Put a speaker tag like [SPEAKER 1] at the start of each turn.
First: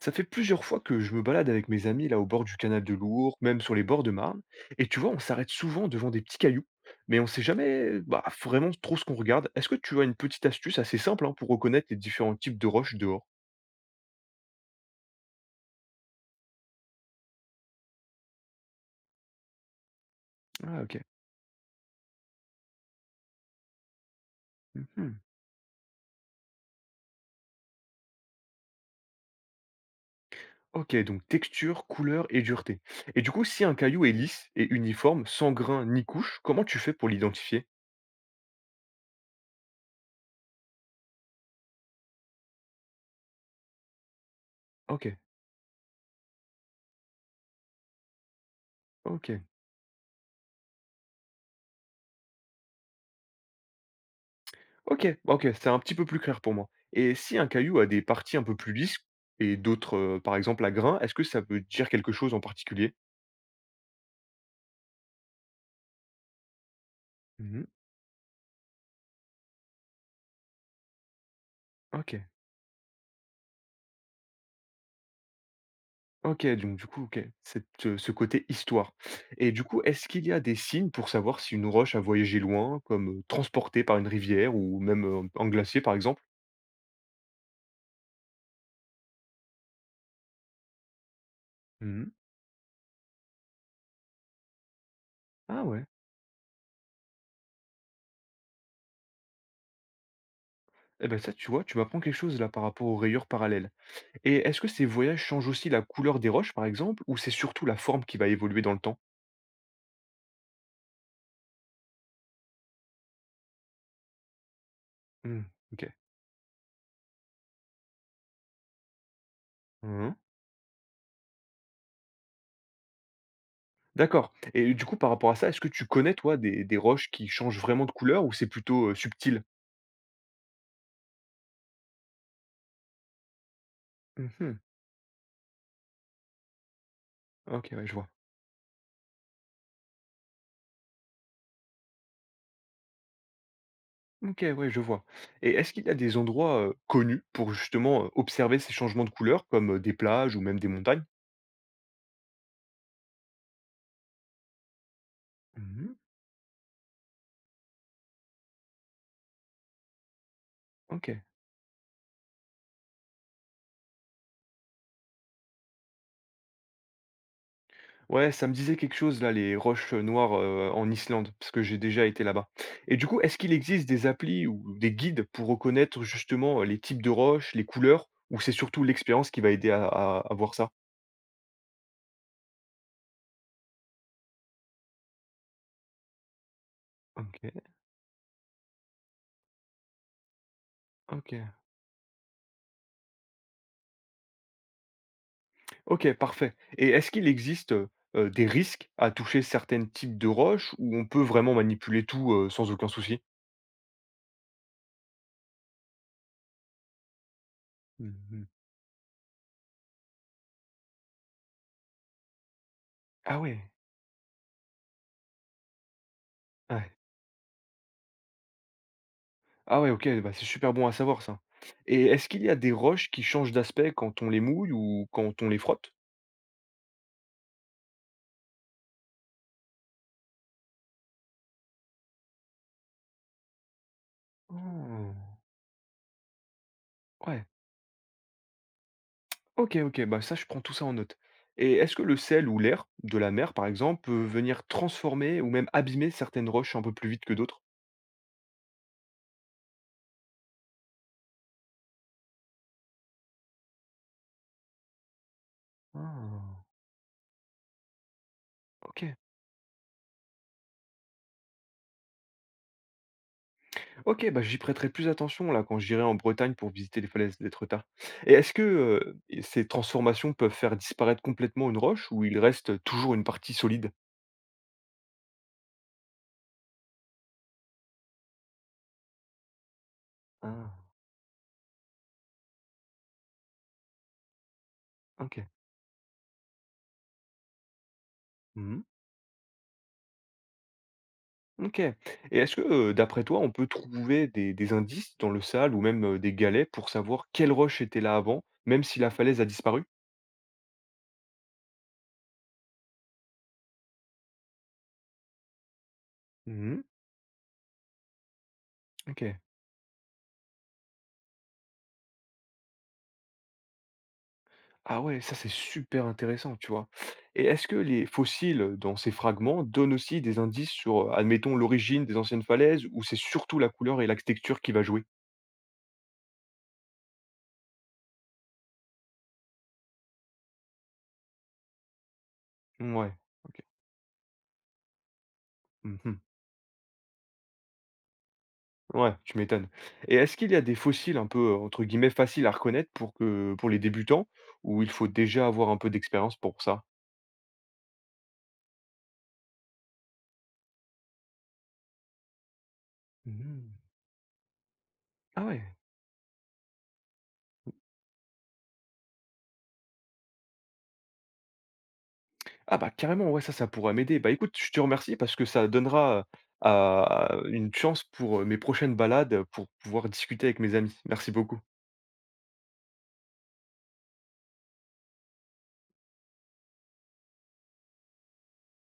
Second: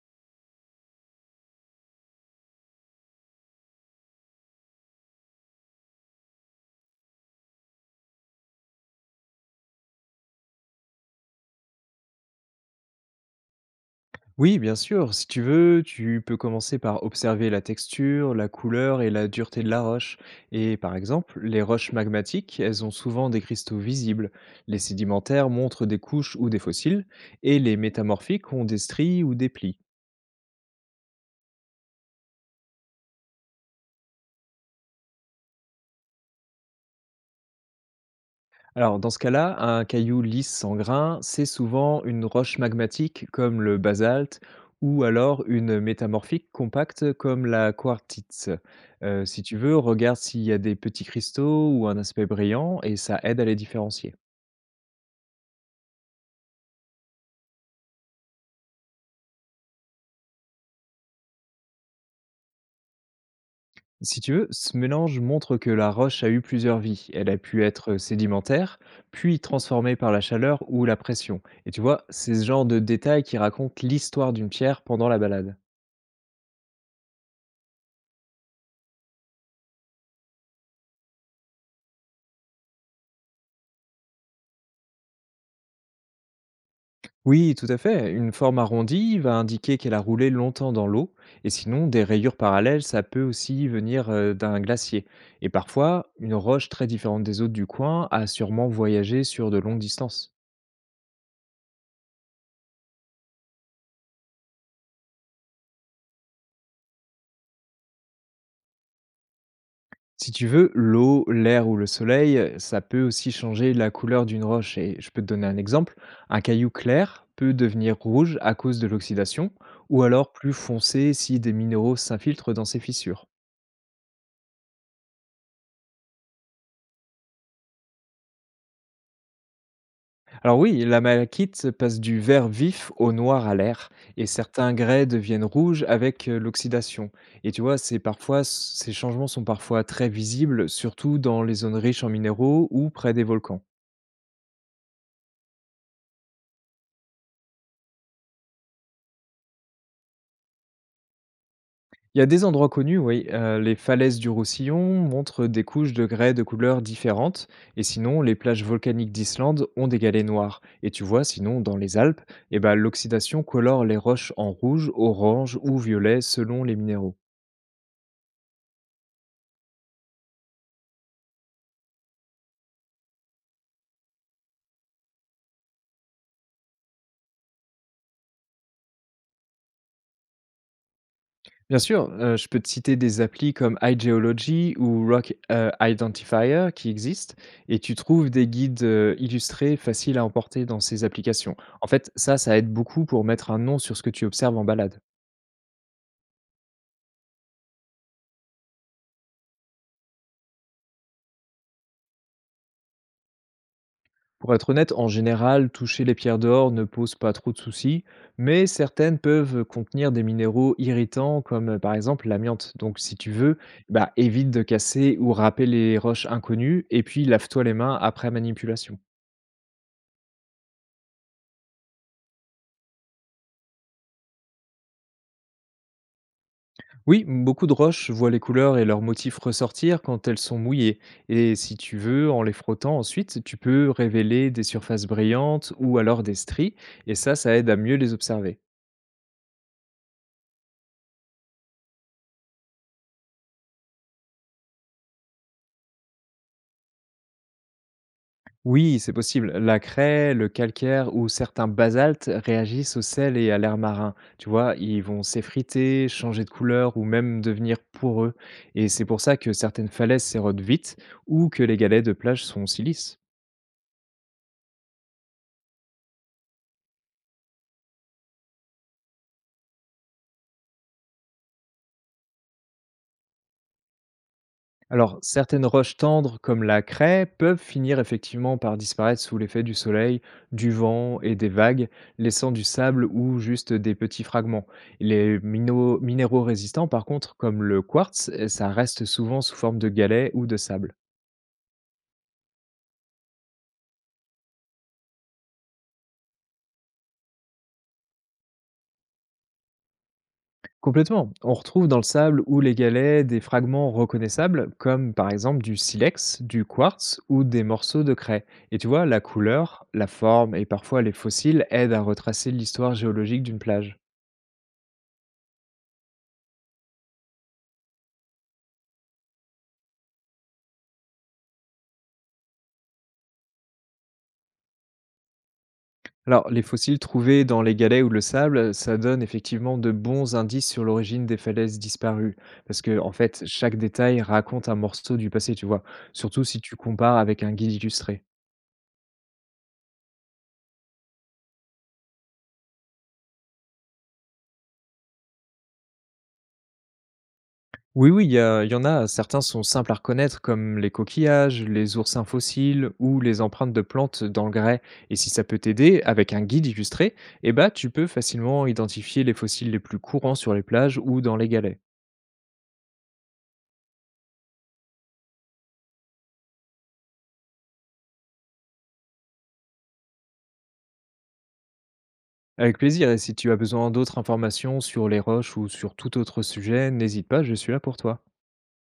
[SPEAKER 1] Ça fait plusieurs fois que je me balade avec mes amis là au bord du canal de Lourdes, même sur les bords de Marne. Et tu vois, on s'arrête souvent devant des petits cailloux, mais on sait jamais bah, vraiment trop ce qu'on regarde. Est-ce que tu as une petite astuce assez simple hein, pour reconnaître les différents types de roches dehors?
[SPEAKER 2] Oui, bien sûr. Si tu veux, tu peux commencer par observer la texture, la couleur et la dureté de la roche. Et
[SPEAKER 1] Ah
[SPEAKER 2] par
[SPEAKER 1] ok.
[SPEAKER 2] exemple, les roches magmatiques, elles ont souvent des cristaux visibles. Les
[SPEAKER 1] Mhm.
[SPEAKER 2] sédimentaires montrent des couches ou des fossiles, et les métamorphiques ont des stries ou des plis.
[SPEAKER 1] Ok, donc texture, couleur et dureté. Et du coup, si un caillou est lisse et uniforme, sans grain ni couche, comment tu fais pour l'identifier?
[SPEAKER 2] Alors, dans ce cas-là, un caillou lisse sans grain, c'est souvent une roche magmatique comme le basalte ou
[SPEAKER 1] Ok,
[SPEAKER 2] alors une métamorphique compacte comme la quartzite. Si
[SPEAKER 1] ok.
[SPEAKER 2] tu veux, regarde s'il y a des petits cristaux ou un aspect brillant et ça aide à les différencier.
[SPEAKER 1] OK, bah, OK, c'est un petit peu plus clair pour moi et si un caillou a des parties un peu plus lisses et d'autres, par exemple à grains, est-ce que ça veut dire quelque chose en particulier?
[SPEAKER 2] Si tu veux, ce mélange montre que la roche a eu plusieurs vies. Elle a pu
[SPEAKER 1] Mmh.
[SPEAKER 2] être sédimentaire, puis transformée par la chaleur ou la pression. Et tu vois,
[SPEAKER 1] OK,
[SPEAKER 2] c'est ce genre de détails qui racontent l'histoire d'une pierre pendant la balade.
[SPEAKER 1] OK, donc du coup, OK, ce côté histoire et du coup, est-ce qu'il y a des signes pour savoir si une roche a voyagé loin, comme, transportée par une rivière ou même, un glacier, par exemple?
[SPEAKER 2] Oui, tout à fait. Une forme arrondie va indiquer qu'elle a roulé longtemps dans l'eau, et sinon des
[SPEAKER 1] Mmh.
[SPEAKER 2] rayures parallèles, ça peut aussi venir d'un glacier. Et
[SPEAKER 1] Ah ouais,
[SPEAKER 2] parfois, une roche très différente des autres du coin a sûrement voyagé sur de longues distances.
[SPEAKER 1] eh ben ça, tu vois, tu m'apprends quelque chose là par rapport aux rayures parallèles et est-ce que ces voyages changent aussi la couleur des roches, par exemple, ou c'est surtout la forme qui va évoluer dans le temps?
[SPEAKER 2] Si tu veux, l'eau, l'air ou le soleil, ça peut aussi changer la couleur d'une roche. Et je peux te
[SPEAKER 1] Mmh,
[SPEAKER 2] donner un
[SPEAKER 1] OK.
[SPEAKER 2] exemple. Un caillou clair peut devenir rouge à cause de l'oxydation, ou
[SPEAKER 1] Mmh.
[SPEAKER 2] alors plus foncé si des minéraux s'infiltrent dans ses fissures.
[SPEAKER 1] D'accord et du coup, par rapport à ça, est-ce que tu connais, toi, des roches qui changent vraiment de couleur ou c'est plutôt, subtil?
[SPEAKER 2] Alors oui, la malachite passe du vert vif au noir à l'air, et
[SPEAKER 1] Mmh.
[SPEAKER 2] certains grès deviennent rouges avec l'oxydation. Et tu
[SPEAKER 1] OK,
[SPEAKER 2] vois,
[SPEAKER 1] ouais, je vois.
[SPEAKER 2] ces changements sont parfois très visibles, surtout dans les zones riches en minéraux ou près des volcans.
[SPEAKER 1] OK, ouais, je vois et est-ce qu'il y a des endroits, connus pour justement, observer ces changements de couleur comme, des plages ou même des montagnes?
[SPEAKER 2] Il y a des endroits connus, oui. Les falaises du Roussillon montrent des couches
[SPEAKER 1] Mmh.
[SPEAKER 2] de grès de couleurs différentes, et sinon, les plages volcaniques d'Islande ont des galets noirs. Et tu vois,
[SPEAKER 1] OK.
[SPEAKER 2] sinon, dans les Alpes, eh ben, l'oxydation colore les roches en rouge, orange ou violet selon les minéraux.
[SPEAKER 1] Ouais, ça me disait quelque chose là, les roches, noires, en Islande, parce que j'ai déjà été là-bas et du coup, est-ce qu'il existe des applis ou des guides pour reconnaître justement, les types de roches, les couleurs ou c'est surtout l'expérience qui va aider à voir ça?
[SPEAKER 2] Bien sûr, je peux te citer des applis comme iGeology ou Rock, Identifier qui existent
[SPEAKER 1] OK,
[SPEAKER 2] et tu trouves des guides, illustrés faciles à emporter dans ces
[SPEAKER 1] OK.
[SPEAKER 2] applications. En fait, ça aide beaucoup pour mettre un nom sur ce que tu observes en balade.
[SPEAKER 1] OK, parfait. Et est-ce qu'il existe, des risques à toucher certains types de roches ou on peut vraiment manipuler tout, sans aucun souci?
[SPEAKER 2] Pour être honnête, en général, toucher les pierres d'or ne pose pas trop de soucis,
[SPEAKER 1] Mmh.
[SPEAKER 2] mais certaines peuvent contenir des minéraux irritants comme, par exemple l'amiante. Donc si tu
[SPEAKER 1] Ah
[SPEAKER 2] veux,
[SPEAKER 1] ouais,
[SPEAKER 2] bah, évite de casser ou râper les roches inconnues
[SPEAKER 1] ouais.
[SPEAKER 2] et puis lave-toi les mains après manipulation.
[SPEAKER 1] Ah ouais, OK, bah, c'est super bon à savoir ça. Et est-ce qu'il y a des roches qui changent d'aspect quand on les mouille ou quand on les frotte?
[SPEAKER 2] Oui, beaucoup de roches voient les couleurs et leurs motifs ressortir quand elles sont mouillées. Et si tu veux, en les frottant ensuite, tu peux révéler des surfaces
[SPEAKER 1] Oh,
[SPEAKER 2] brillantes ou alors des stries, et ça,
[SPEAKER 1] ouais.
[SPEAKER 2] ça aide à mieux les observer.
[SPEAKER 1] OK, OK, bah, ça, je prends tout ça en note. Et est-ce que le sel ou l'air de la mer, par exemple, peut venir transformer ou même abîmer certaines roches un peu plus vite que d'autres?
[SPEAKER 2] Oui, c'est possible. La craie, le calcaire ou certains basaltes réagissent au sel et à l'air marin. Tu vois, ils vont s'effriter, changer de
[SPEAKER 1] Ah,
[SPEAKER 2] couleur ou même devenir poreux. Et c'est
[SPEAKER 1] OK.
[SPEAKER 2] pour ça que certaines falaises s'érodent vite ou que les galets de plage sont si lisses.
[SPEAKER 1] Ok, bah, j'y prêterai plus attention là quand j'irai en Bretagne pour visiter les falaises d'Étretat. Et est-ce que ces transformations peuvent faire disparaître complètement une roche ou il reste toujours une partie solide?
[SPEAKER 2] Alors, certaines roches tendres, comme la craie, peuvent finir effectivement par disparaître sous l'effet du soleil, du
[SPEAKER 1] Ah,
[SPEAKER 2] vent et des vagues, laissant du sable ou juste des petits fragments. Les
[SPEAKER 1] ok.
[SPEAKER 2] minéraux résistants, par contre, comme le quartz, eh, ça
[SPEAKER 1] Mhm.
[SPEAKER 2] reste souvent sous forme de galets ou de sable.
[SPEAKER 1] Ok. Et est-ce que, d'après toi, on peut trouver des indices dans le sable ou même des galets pour savoir quelle roche était là avant, même si la falaise a disparu?
[SPEAKER 2] Complètement. On retrouve dans le sable ou les galets des fragments reconnaissables, comme par exemple du silex, du
[SPEAKER 1] Mhm.
[SPEAKER 2] quartz ou des morceaux de craie. Et tu vois, la
[SPEAKER 1] Ok.
[SPEAKER 2] couleur, la forme et parfois les fossiles aident à retracer l'histoire géologique d'une plage.
[SPEAKER 1] Ah ouais, ça c'est super intéressant, tu vois. Et est-ce que les fossiles dans ces fragments donnent aussi des indices sur, admettons, l'origine des anciennes falaises, ou c'est surtout la couleur et la texture qui va jouer?
[SPEAKER 2] Alors, les fossiles trouvés dans les galets ou le sable, ça donne effectivement de bons indices sur l'origine des falaises disparues. Parce que, en
[SPEAKER 1] Ouais,
[SPEAKER 2] fait,
[SPEAKER 1] ok.
[SPEAKER 2] chaque détail raconte un morceau du passé, tu vois.
[SPEAKER 1] Mhm.
[SPEAKER 2] Surtout si tu compares avec un guide illustré.
[SPEAKER 1] Ouais, tu m'étonnes. Et est-ce qu'il y a des fossiles un peu, entre guillemets, faciles à reconnaître pour les débutants, ou il faut déjà avoir un peu d'expérience pour ça?
[SPEAKER 2] Oui, oui, il y en a. Certains sont simples à reconnaître, comme les coquillages, les oursins fossiles ou les empreintes
[SPEAKER 1] Mhm.
[SPEAKER 2] de plantes dans le grès. Et si ça
[SPEAKER 1] Ah
[SPEAKER 2] peut
[SPEAKER 1] ouais.
[SPEAKER 2] t'aider, avec un guide illustré, eh ben, tu peux facilement identifier les fossiles les plus courants sur les plages ou dans les galets.
[SPEAKER 1] Ah bah carrément, ouais, ça pourra m'aider. Bah écoute, je te remercie parce que ça donnera une chance pour mes prochaines balades, pour pouvoir discuter avec mes amis. Merci beaucoup.
[SPEAKER 2] Avec plaisir et si tu as besoin d'autres informations sur les roches ou sur tout autre sujet, n'hésite pas, je suis là pour toi.